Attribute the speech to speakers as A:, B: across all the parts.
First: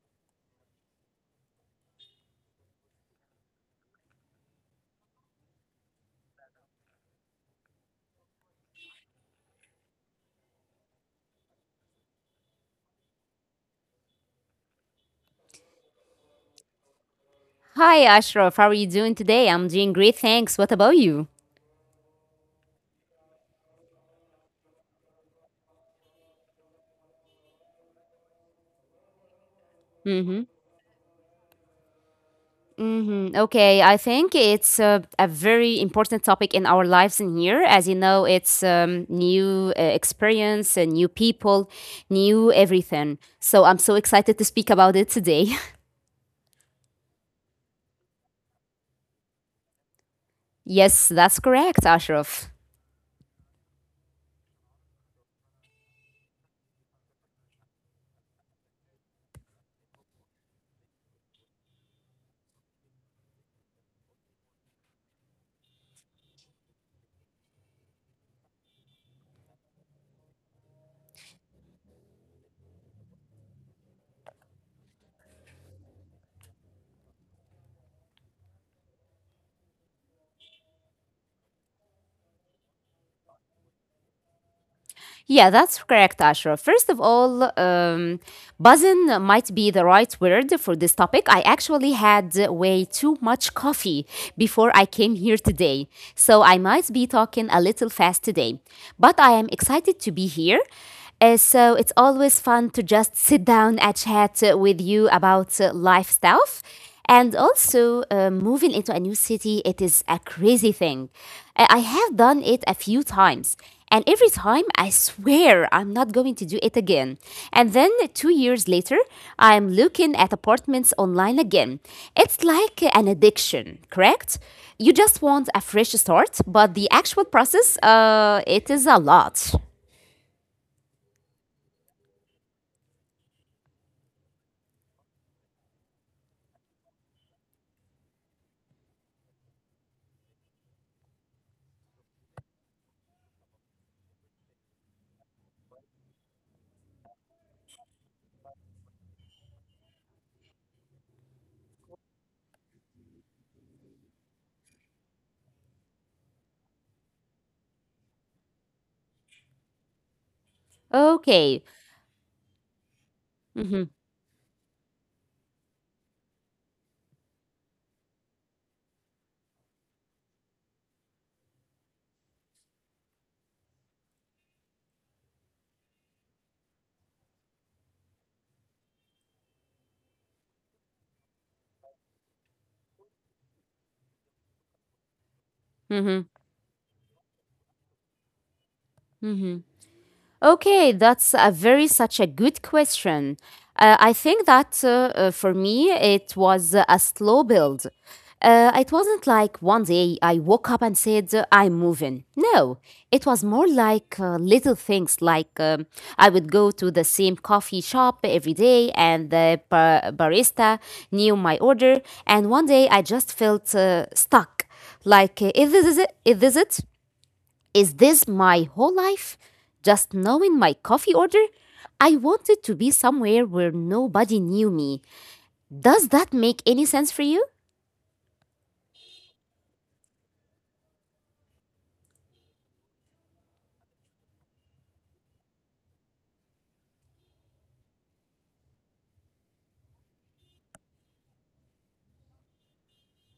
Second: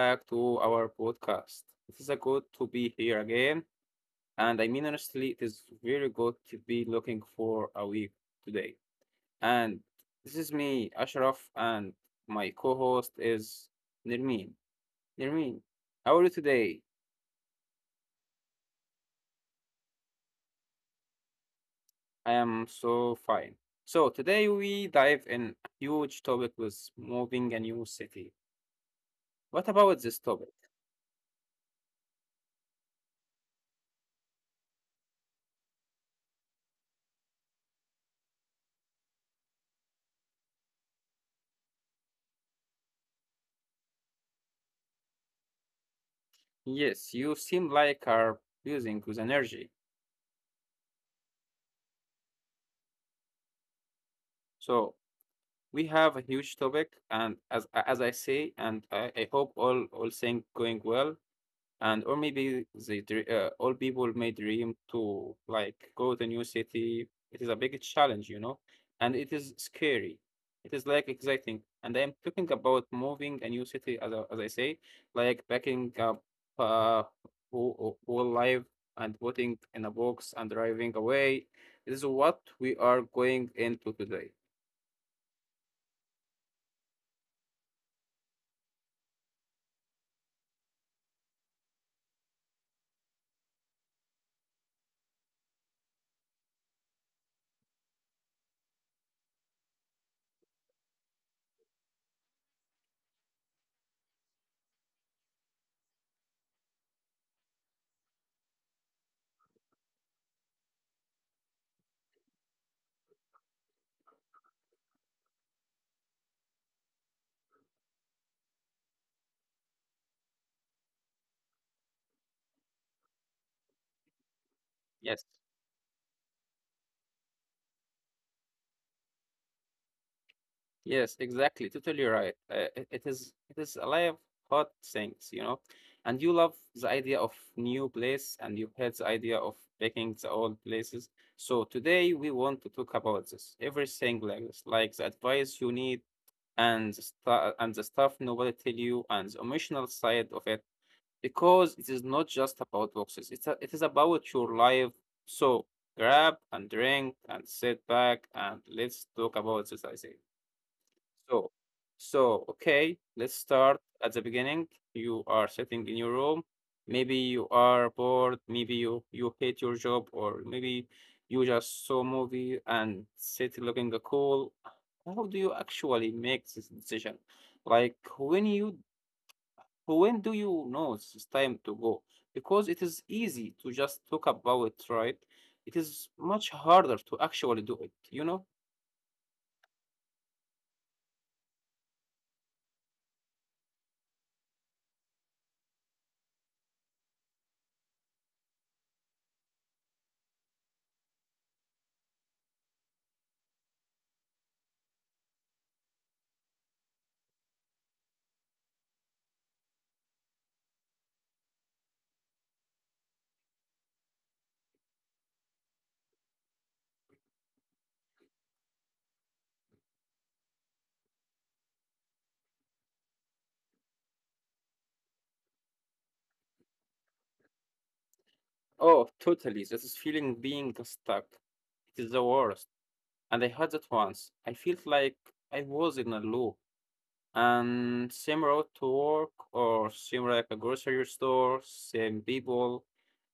A: back to our podcast. It is a good to be here again. And honestly, it is very good to be looking for a week today. And this is me, Ashraf, and my co host is Nirmeen. Nirmeen, how are you today?
B: Hi, Ashraf. How are you doing today? I'm doing great, thanks. What about you?
A: I am so fine. So, today we dive in a huge topic with moving a new city. What about this
B: Mm-hmm.
A: topic?
B: Mm-hmm. Okay, I think it's a very important topic in our lives in here. As you know, it's new experience, new people, new everything. So I'm so excited to speak about it today.
A: Yes, you seem like are using with energy.
B: Yes, that's correct, Ashraf.
A: So, we have a huge topic, and as I say, and I hope all things going well, and or maybe the all people may dream to like go to new city. It is a big challenge, you know, and it is scary. It is like exciting, and I am talking about moving a new city, as I say, like backing up uh, whole life and putting in a box and driving away. This is what we are going into today.
B: Yeah, that's correct, Ashra. First of all, buzzin might be the right word for this topic. I actually had way too much coffee before I came here today, so I might be talking a little fast today. But I am excited to be here. So it's always fun to just sit down and chat with you about life stuff. And also, moving into a new city, it is a crazy thing. I have done it a few times. And every time I swear I'm not going to do it again. And then 2 years later, I'm looking at apartments online again. It's like an addiction, correct? You just
A: Yes.
B: want a fresh start, but the actual process, it is a lot.
A: Yes, exactly. Totally right. It is it is alive, hot things, you know. And you love the idea of new place, and you hate the idea of taking the old places. So today we want to talk about this, everything like this, like the advice you need, and and the stuff nobody tell you, and the emotional side of it, because it is not just about boxes. It is about your life. So grab and drink and sit back and let's talk about this, I say. So,
B: Okay.
A: so okay, let's
B: Mhm,
A: start at the beginning. You are sitting in your room. Maybe you are bored. Maybe you hate your job, or maybe you just saw movie and sit looking cool. How do you actually make this decision? Like when do you know it's time to go? Because it is easy to just talk about it, right? It is
B: mhm,
A: much harder to actually do it, you know?
B: mhm. Okay, that's a very such a good question. I think that for me it was a slow build. It wasn't like one day I woke up and said I'm moving. No, it was more like little things. Like I would go to the same coffee shop every day, and the barista knew my order. And one day I just felt stuck. Like is this it? Is this it? Is this my whole life? Just knowing my coffee order? I wanted to be somewhere where nobody knew me. Does that make any sense for you?
A: Oh, totally. This is feeling being stuck. It is the worst. And I had that once. I felt like I was in a loop. And same road to work or same like a grocery store, same people.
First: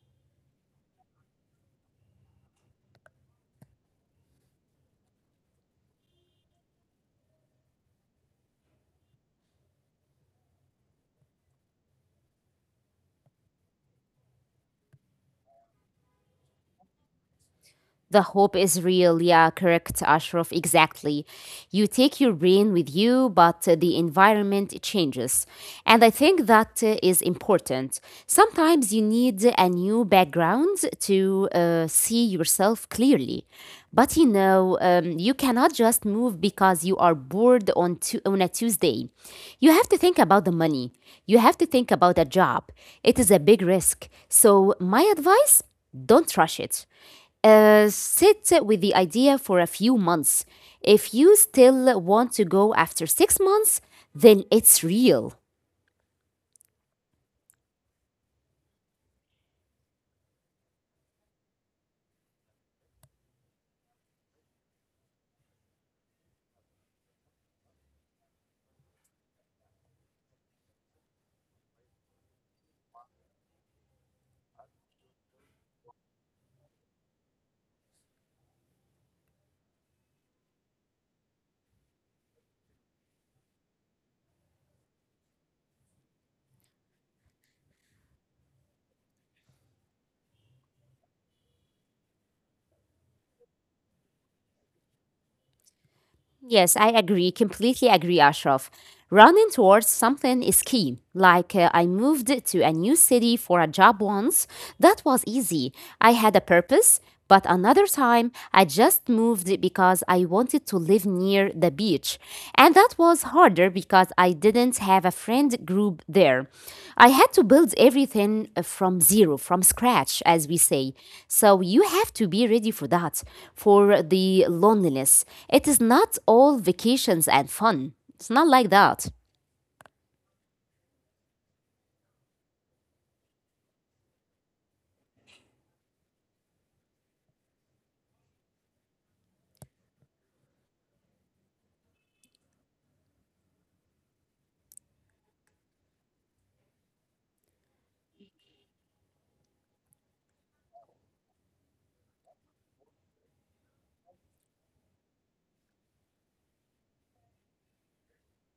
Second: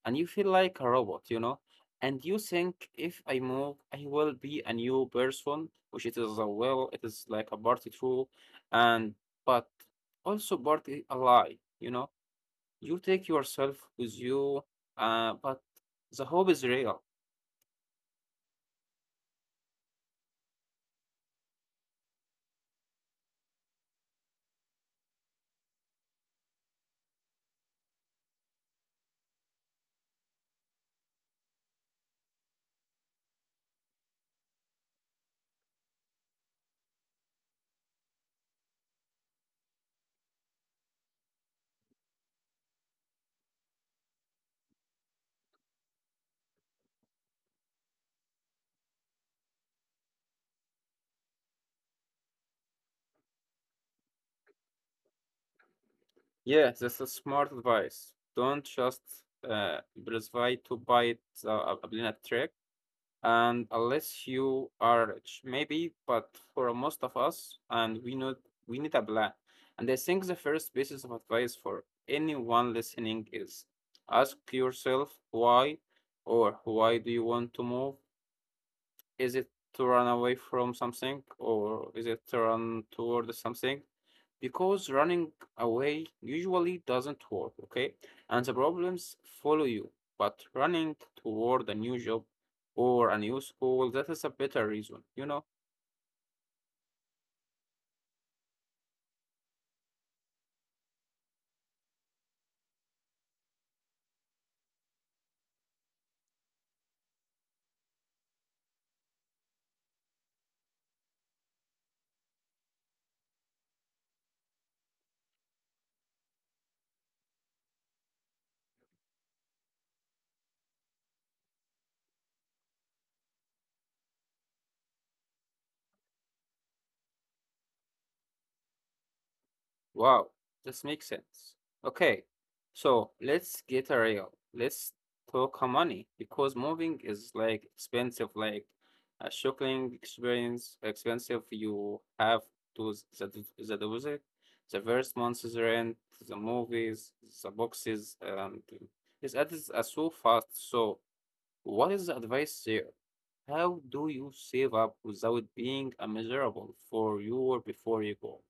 A: And you feel like a robot, you know? And you think if I move, I will be a new person, which it is a well. It is like a party true, and but also party a lie, you know? You take yourself with you, but the hope is real.
B: The hope is real, yeah, correct, Ashraf, exactly. You take your brain with you, but the environment changes. And I think that is important. Sometimes you need a new background to see yourself clearly. But you know, you cannot just move because you are bored on a Tuesday. You have to think about the money, you have to think about a job. It is a big risk. So, my advice, don't rush it. Sit with the idea for a few months. If you still want to go after 6 months, then it's real.
A: Yeah, that's a smart advice. Don't just uh, prescribe to buy the Ablina trick. And unless you are rich, maybe, but for most of us, and we know we need a plan. And I think the first basis of advice for anyone listening is ask yourself why or why do you want to move, is it to run away from something or is it to run toward something? Because running away usually doesn't work, okay? And the problems follow you. But running toward a new job or a new school, that is a better reason, you know?
B: Yes, I agree. Completely agree, Ashraf. Running towards something is key. Like I moved to a new city for a job once. That was easy. I had a purpose. But another time, I just moved because I wanted to live near the beach. And that was harder because I didn't have a friend group there. I had to build everything from zero, from scratch, as we say. So you have to be ready for that, for the loneliness. It is not all vacations and fun. It's not like that.
A: Wow, this makes sense. Okay, so let's get a real. Let's talk how money because moving is like expensive, like a shocking experience. Expensive. You have to the deposit, the first month's rent, the movies, the boxes, and it's adds are so fast. So, what is the advice there? How do you save up without being a miserable for you before you go?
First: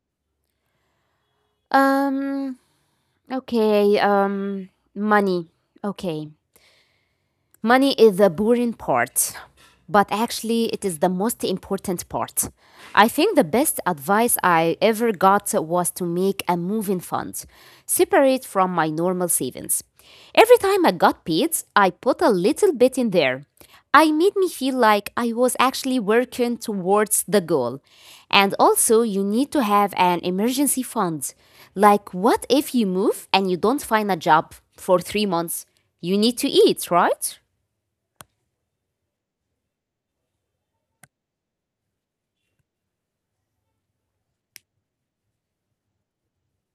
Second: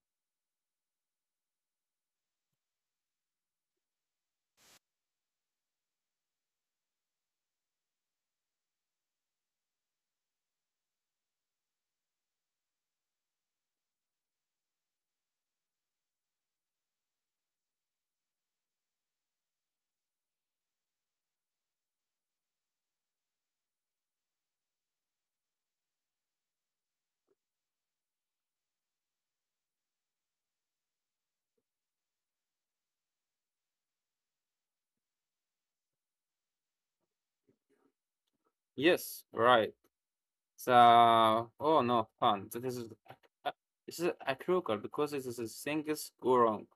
B: Um, okay, um, money. Okay. Money is the boring part, but actually it is the most important part. I think the best advice I ever got was to make a moving fund, separate from my normal savings. Every time I got paid, I put a little bit in there. I made me feel like I was actually working towards the goal. And also, you need to have an emergency fund. Like, what if you move and you don't find a job for 3 months? You need to eat, right?
A: Yes, right. So, oh no, fun. So this is uh, this is a critical because this is a things go wrong.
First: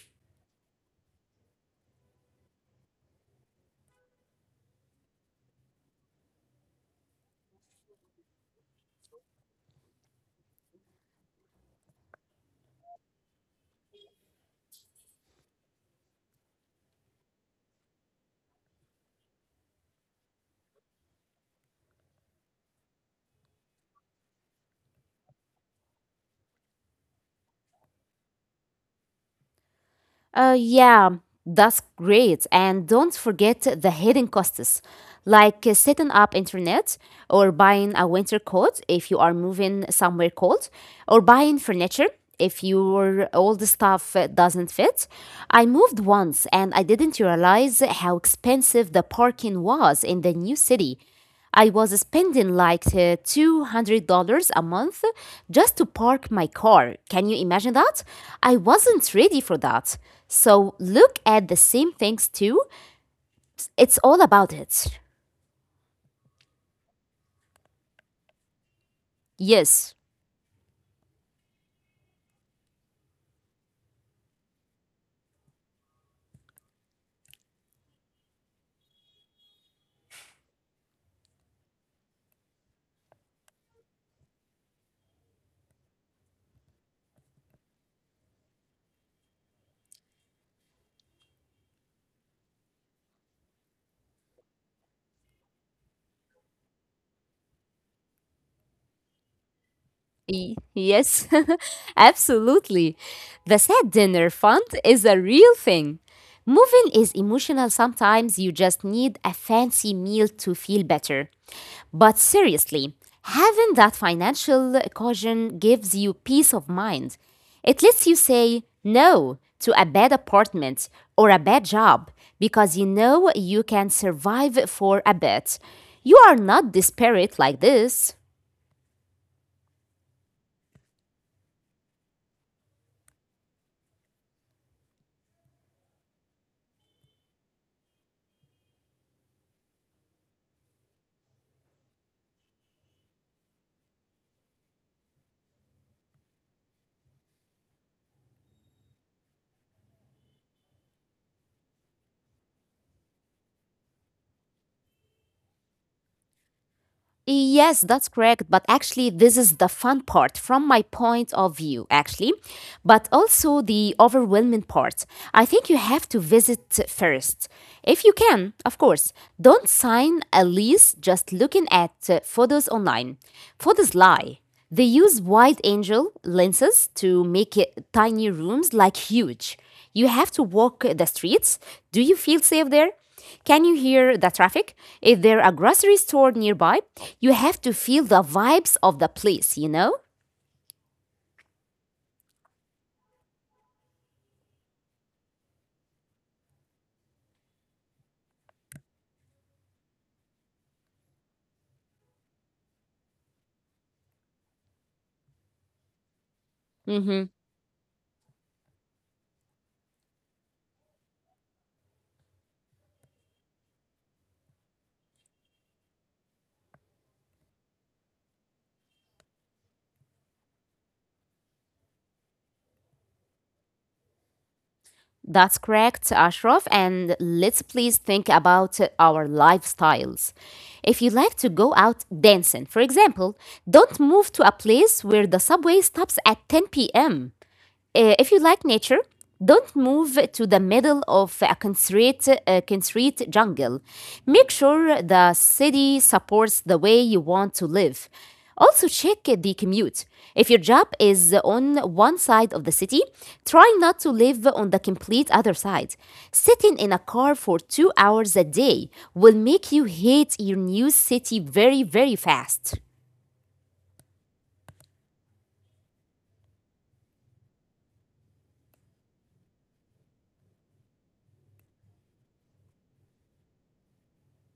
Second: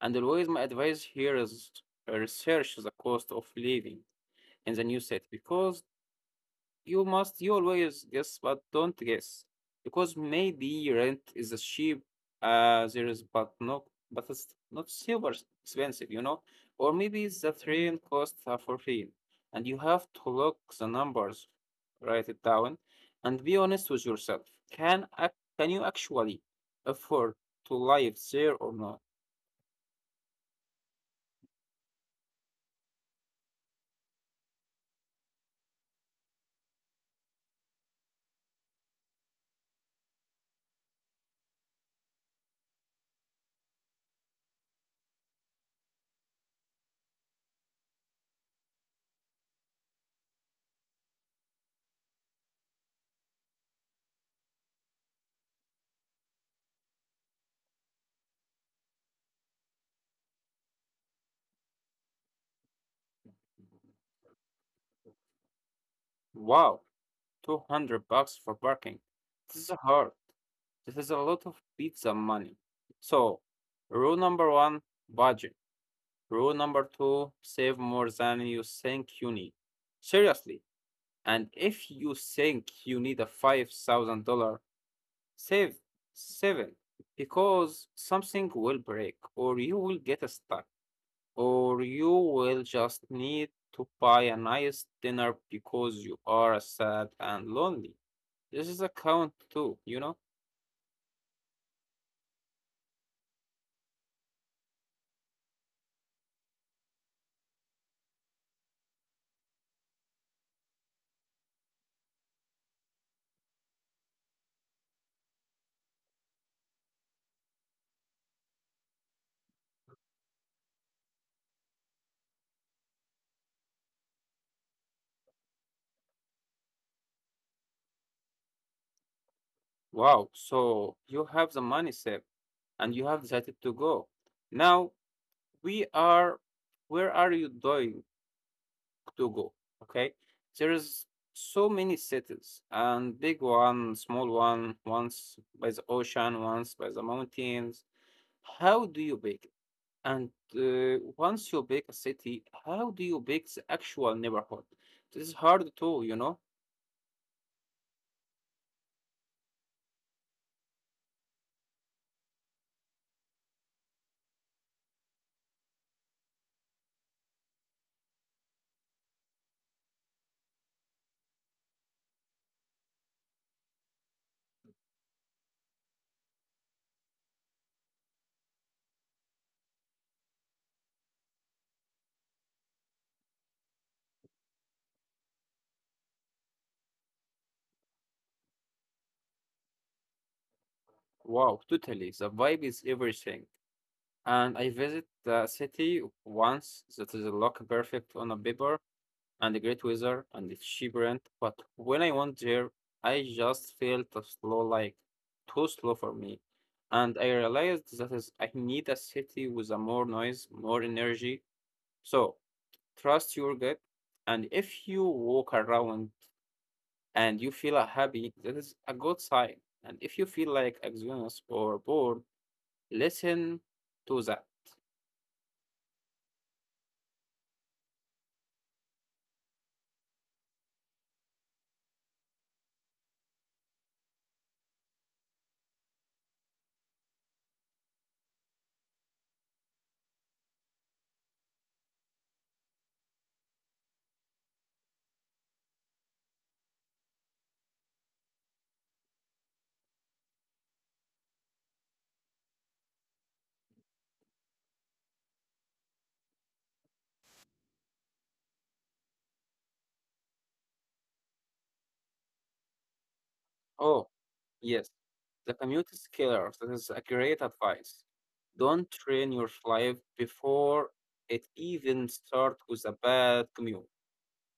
A: And always my advice here is research the cost of living in the new city because you must, you always guess, but don't guess. Because maybe rent is as cheap as there is, but no, but it's not super expensive, you know? Or maybe the train costs are for free. And you have to look the numbers, write it down, and be honest with yourself. Can, ac- can you actually afford to live there or not?
B: Yeah, that's great. And don't forget the hidden costs, like setting up internet, or buying a winter coat if you are moving somewhere cold, or buying furniture if your old stuff doesn't fit. I moved once and I didn't realize how expensive the parking was in the new city. I was spending like $200 a month just to park my car. Can you imagine that? I wasn't ready for that. So look at the same things too. It's all about it.
A: Wow. 200 bucks for parking. This is
B: Yes.
A: hard. This is a lot of pizza money. So, rule number one, budget. Rule number two, save more than you think you need. Seriously. And if you think you need a $5,000, save seven because something will break, or you will get stuck, or you will just need to buy a nice dinner because you are sad and lonely. This is a count too, you know?
B: Yes, absolutely. The sad dinner fund is a real thing. Moving is emotional sometimes. You just need a fancy meal to feel better. But seriously, having that financial caution gives you peace of mind. It lets you say no to a bad apartment or a bad job because you know you can survive for a bit. You are not desperate like this.
A: Wow, so you have the money saved and you have decided to go. Now we are where are you going to go? Okay. There is so many cities and big one, small one, once by the ocean, once by the mountains. How do you pick? And once you pick a city, how do you pick the actual neighborhood? This is hard too, you know?
B: Yes, that's correct. But actually, this is the fun part from my point of view, actually, but also the overwhelming part. I think you have to visit first. If you can, of course, don't sign a lease just looking at photos online. Photos lie. They use wide angle lenses to make it, tiny rooms like huge. You have to walk the streets. Do you feel safe there? Can you hear the traffic? If there are grocery store nearby, you have to feel the vibes of the place, you know?
A: Wow, totally. The vibe is everything. And I visit the city once that is a look perfect on a paper and a great weather and it's cheap rent. But when I went there, I just felt a slow, like too slow for me. And
B: Hmm.
A: I realized that is, I need a city with a more noise, more energy. So trust your gut. And if you walk around and you feel happy, that is a good sign. And if you feel like exhausted or bored, listen to that.
B: That's correct, Ashraf. And let's please think about our lifestyles. If you like to go out dancing, for example, don't move to a place where the subway stops at 10 p.m. If you like nature, don't move to the middle of a constraint jungle. Make sure the city supports the way you want to live. Also, check the commute. If your job is on one side of the city, try not to live on the complete other side. Sitting in a car for 2 hours a day will make you hate your new city very, very fast.
A: Oh, yes. The commute is killer. That is a great advice. Don't train your life before it even starts with a bad commute.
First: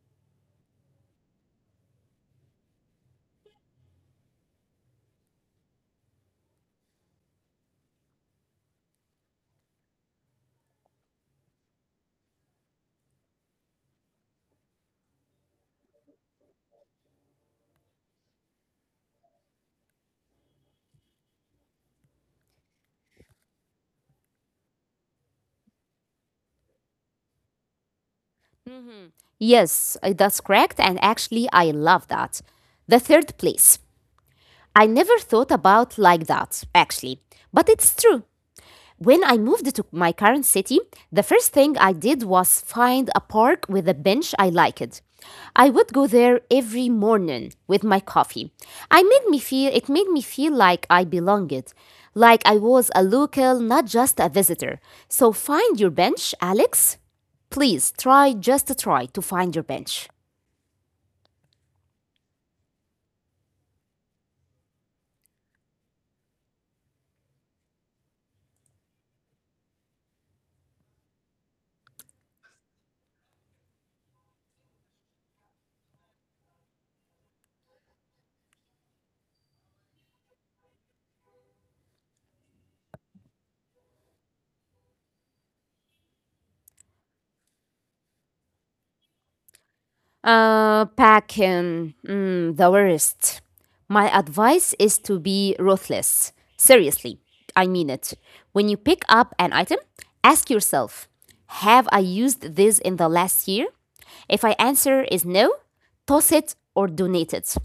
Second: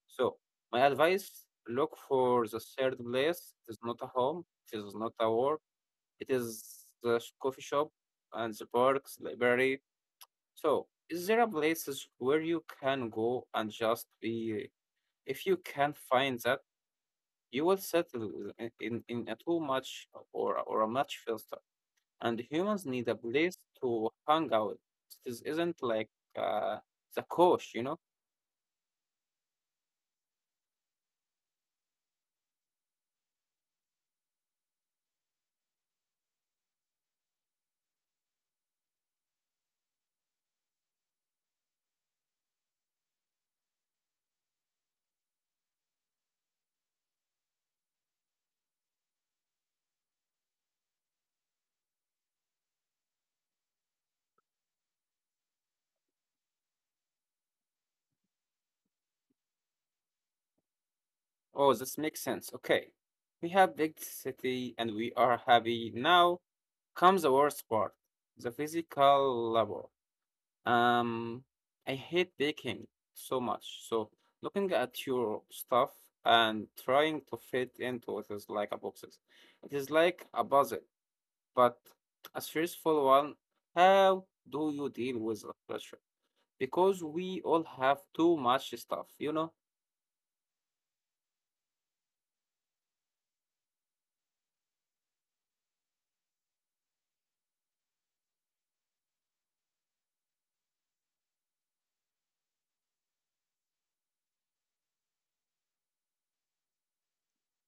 A: So, my advice look for the third place. It is not a home, it is not a work, it is the coffee shop and the parks, library. So, is there a places where you can go and just be? If you can not find that, you will settle in a too much or a much faster. And humans need a place to hang out. This isn't like uh, the coach, you know?
B: Hmm. Yes, that's correct. And actually, I love that. The third place. I never thought about like that, actually. But it's true. When I moved to my current city, the first thing I did was find a park with a bench I liked. I would go there every morning with my coffee. I made me feel It made me feel like I belonged, like I was a local, not just a visitor. So find your bench, Alex. Please try, just try to find your bench.
A: Oh, this makes sense. Okay. We have big city and we are happy. Now comes the worst part, the physical labor. Um, I hate baking so much. So looking at your stuff and trying to fit into it is like a boxes. It is like a puzzle. But a stressful one, how do you deal with the pressure? Because we all have too much stuff, you know?
B: The worst. My advice is to be ruthless. Seriously, I mean it. When you pick up an item, ask yourself, have I used this in the last year? If I answer is no, toss it or donate it.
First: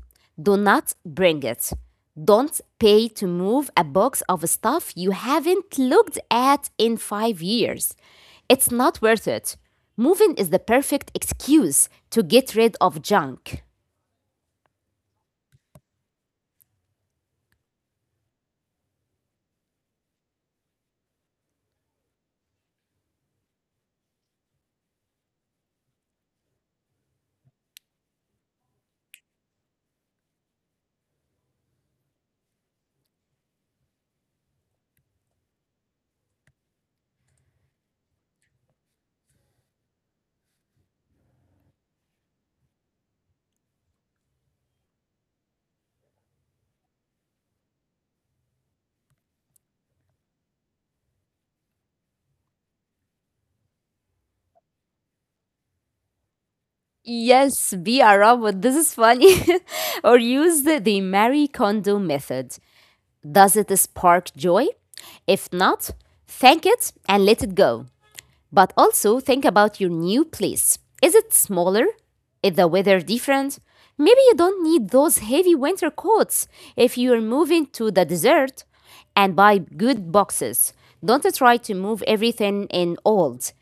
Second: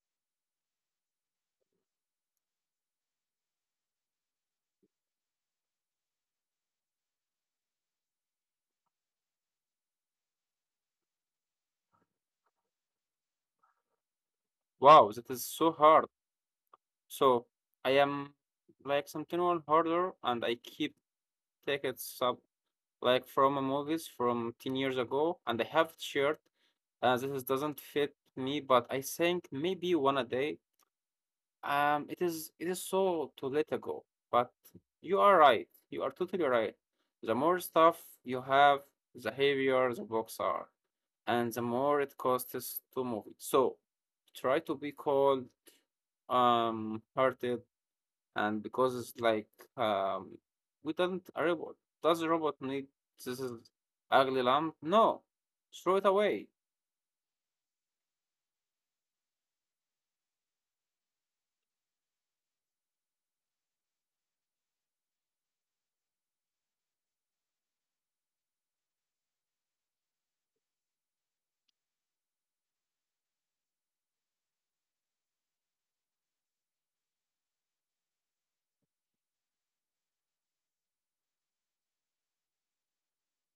B: Do not bring it. Don't pay to move a box of stuff you haven't looked at in 5 years. It's not worth it. Moving is the perfect excuse to get rid of junk.
A: Wow, that is so hard. So I am like something more harder and I keep taking it sub like from a movies from 10 years ago and I have it shared this is- doesn't fit me, but I think maybe one a day. It is so to let it go. But you are right. You are totally right. The more stuff you have, the heavier the books are, and the more it costs to move it. So try to be cold, hearted, and because it's like um, we don't a robot. Does a robot need this is ugly lamp? No, throw it away.
B: Yes, be a robot. This is funny. Or use the Marie Kondo method. Does it spark joy? If not, thank it and let it go. But also think about your new place. Is it smaller? Is the weather different? Maybe you don't need those heavy winter coats if you are moving to the desert. And buy good boxes. Don't try to move everything in old,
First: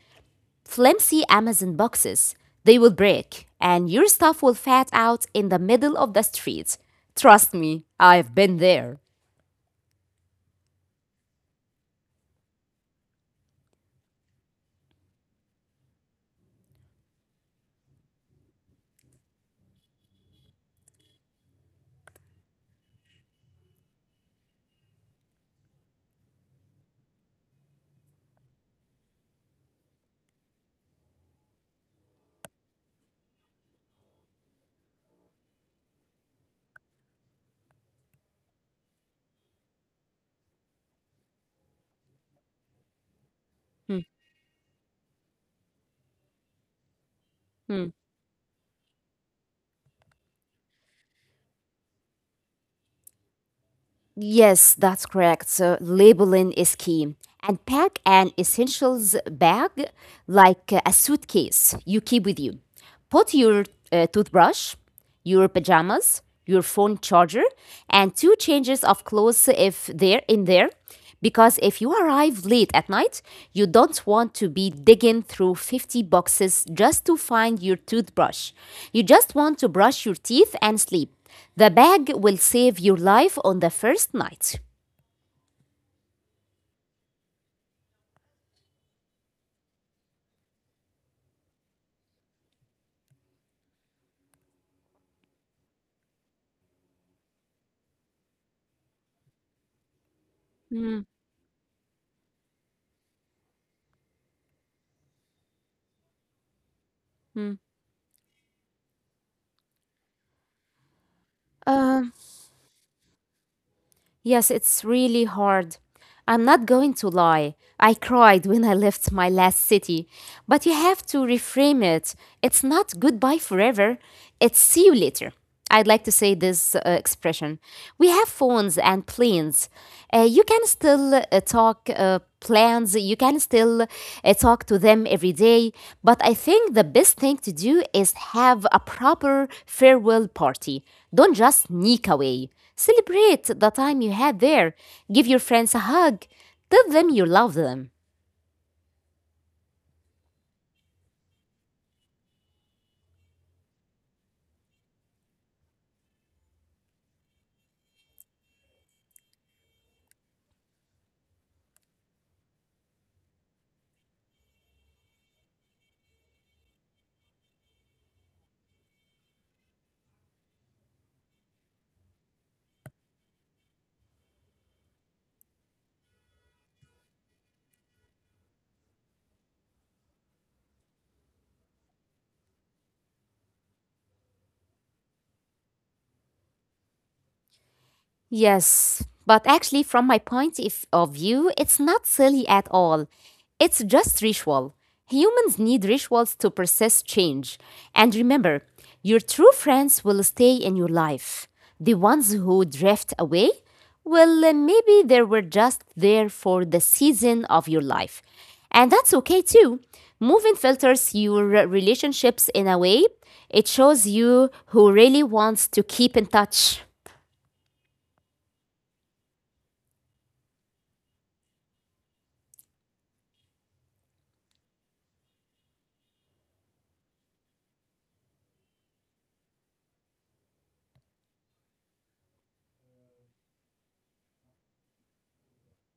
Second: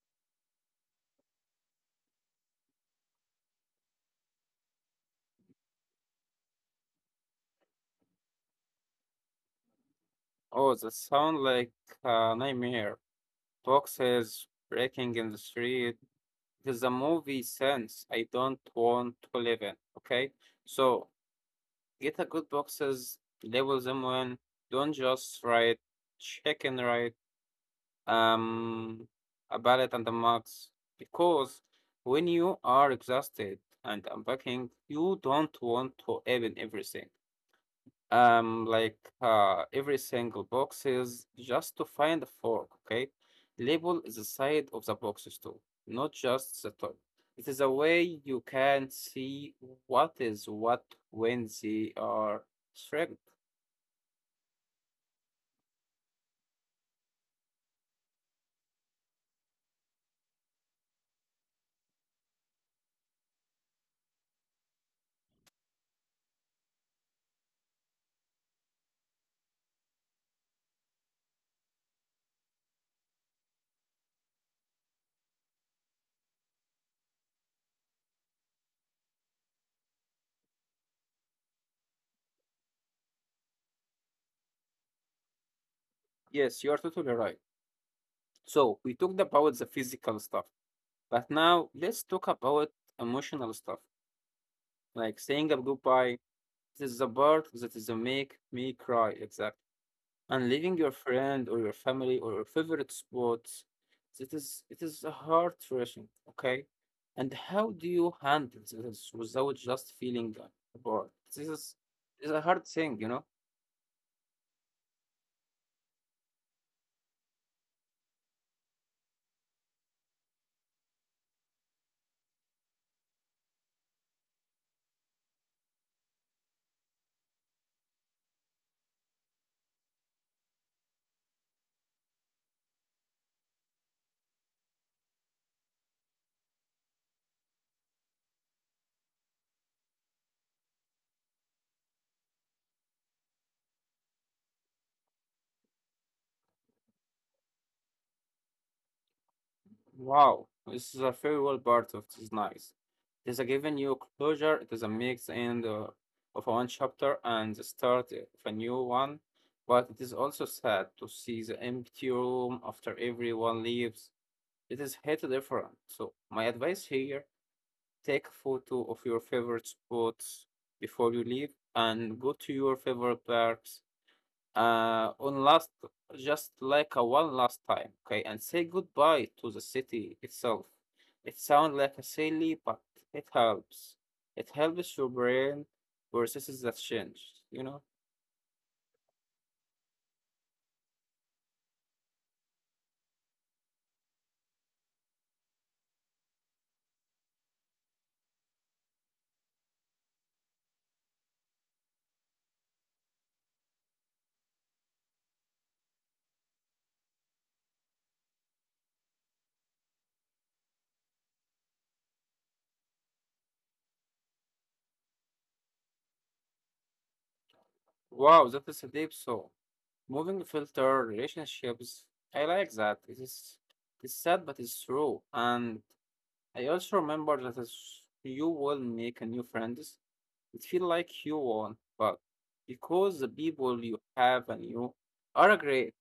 B: flimsy Amazon boxes. They will break, and your stuff will fat out in the middle of the street. Trust me, I've been there.
A: Oh, that sound like a nightmare. Boxes breaking in the street. There's a movie sense I don't want to live in. Okay, so get a good boxes, label them when. Don't just write chicken write um, a ballot and the marks. Because when you are exhausted and unpacking, you don't want to open everything every single box is just to find a fork, okay,
B: Hmm.
A: label is the side of the boxes too, not just the top, it is a
B: hmm.
A: way you can see what is what when they are shrinked.
B: Yes, that's correct. So labeling is key, and pack an essentials bag like a suitcase you keep with you. Put your toothbrush, your pajamas, your phone charger, and two changes of clothes if they're in there. Because if you arrive late at night, you don't want to be digging through 50 boxes just to find your toothbrush. You just want to brush your teeth and sleep. The bag will save your life on the first night.
A: Yes, you are totally right. So we talked about the physical stuff, but now let's talk about emotional stuff, like saying a goodbye. This is the part that is the make me cry, exactly, and leaving your
B: Mm,
A: friend or your family or your favorite spots. It is it is a heart thrashing, okay, and
B: mm.
A: how do you handle this without just feeling bored? This
B: Uh,
A: is a hard thing, you know.
B: Yes, it's really hard. I'm not going to lie. I cried when I left my last city. But you have to reframe it. It's not goodbye forever, it's see you later. I'd like to say this expression. We have phones and planes. You can still talk plans, you can still talk to them every day. But I think the best thing to do is have a proper farewell party. Don't just sneak away. Celebrate the time you had there. Give your friends a hug. Tell them you love them.
A: Wow, this is a farewell part of this nice. It is a giving you closure, it is a mix end of one chapter and the start of a new one, but it is also sad to see the empty room after everyone leaves. It is hit different. So my advice here, take a photo of your favorite spots before you leave and go to your favorite parks on last, just like a one last time, okay? And say goodbye to the city itself. It sounds like a silly, but it helps. It helps your brain processes that change, you know?
B: Yes, but actually, from my point of view, it's not silly at all. It's just ritual. Humans need rituals to process change. And remember, your true friends will stay in your life. The ones who drift away, well, maybe they were just there for the season of your life. And that's okay too. Moving filters your relationships in a way, it shows you who really wants to keep in touch.
A: Wow, that is a deep thought. Moving filter relationships. I like that. It is it's sad but it's true. And I also remember that as you will make a new friends, it feel like you won, but because the people you have and you are great.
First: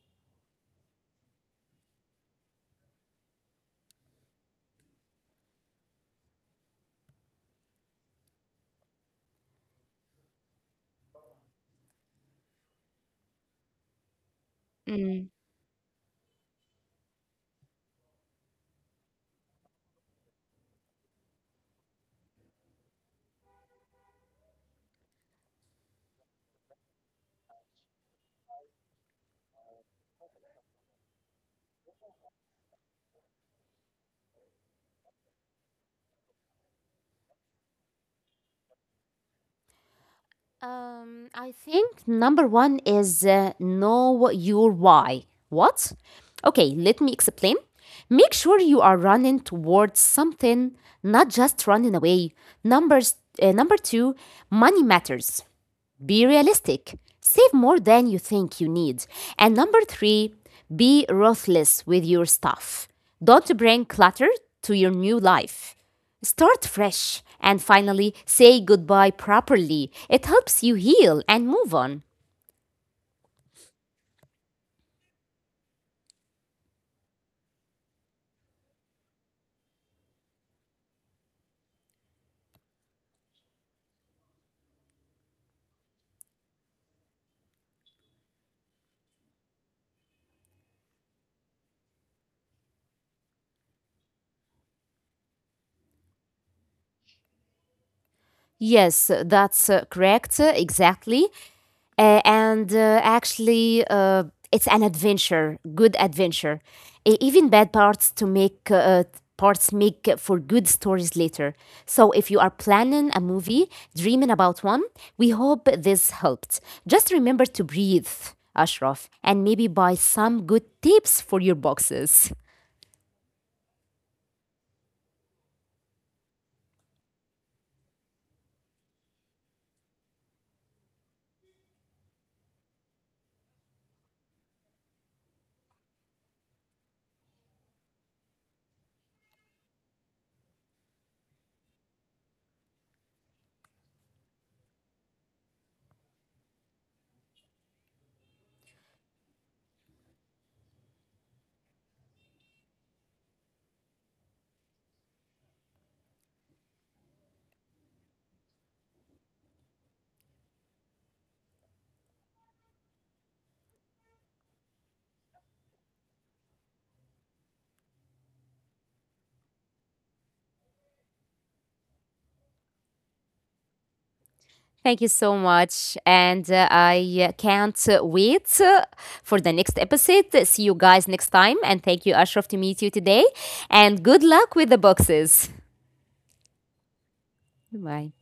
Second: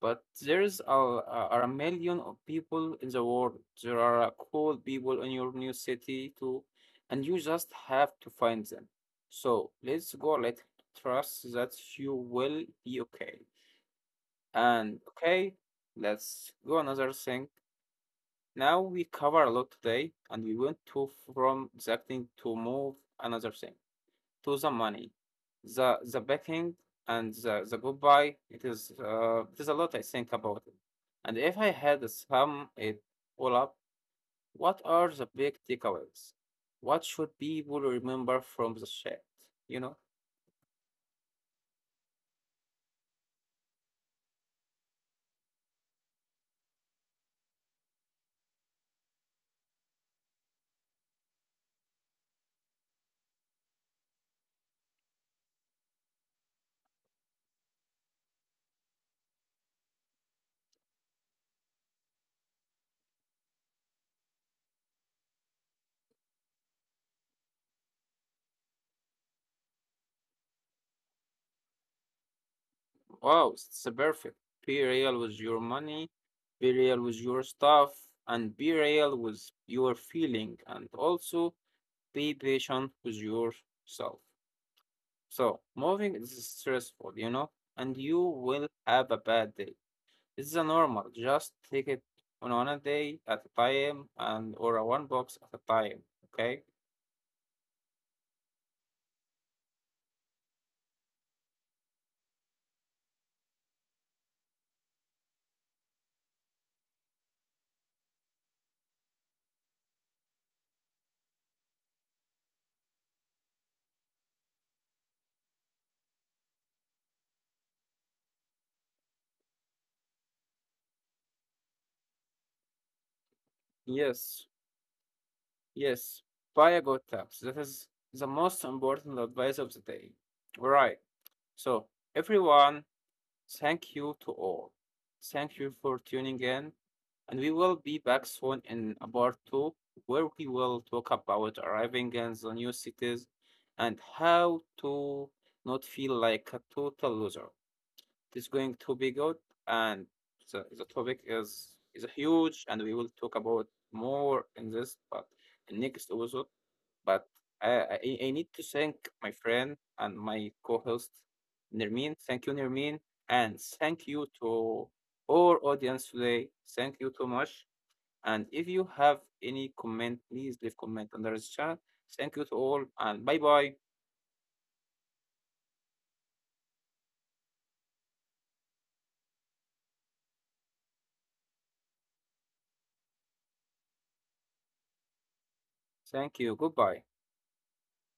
A: But there's are a million of people in the world. There are cool people in your new city too, and you just have to find them. So let's go. Let trust that you will be okay. And okay, let's go another thing. Now we cover a lot today, and we went to from the acting to move another thing to the money, the backing and the goodbye. It is a lot I think about it. And if I had to sum it all up, what are the big takeaways? What should people remember from the chat? You know.
B: Think, number one is know your why. What? Okay, let me explain. Make sure you are running towards something, not just running away. Numbers, number two, money matters. Be realistic. Save more than you think you need. And number three, be ruthless with your stuff. Don't bring clutter to your new life. Start fresh. And finally, say goodbye properly. It helps you heal and move on.
A: Wow, it's a perfect. Be real with your money, be real with your stuff, and be real with your feeling, and also be patient with yourself. So, moving is stressful, you know, and you will have a bad day. It's a normal. Just take it on a day at a time, and or a one box at a time. Okay?
B: Yes, that's correct. Exactly. Uh, and uh, actually, uh, it's an adventure, good adventure. Even bad parts make for good stories later. So if you are planning a movie, dreaming about one, we hope this helped. Just remember to breathe, Ashraf, and maybe buy some good tips for your boxes.
A: Yes, yes. Buy a good tax. That is the most important advice of the day. All right. So, everyone, thank you to all. Thank you for tuning in. And we will be back soon in a part two where we will talk about arriving in the new cities and how to not feel like a total loser. It's going to be good. And the topic is huge, and we will talk about more in this, but in next episode. But I need to thank my friend and my co-host Nermin. Thank you, Nermin, and thank you to all audience today. Thank you so much. And if you have any comment, please leave comment under the chat. Thank you to all, and bye bye.
B: Thank you so much. And I can't wait for the next episode. See you guys next time. And thank you, Ashraf, to meet you today. And good luck with the boxes.
A: Thank you. Goodbye.
B: Bye.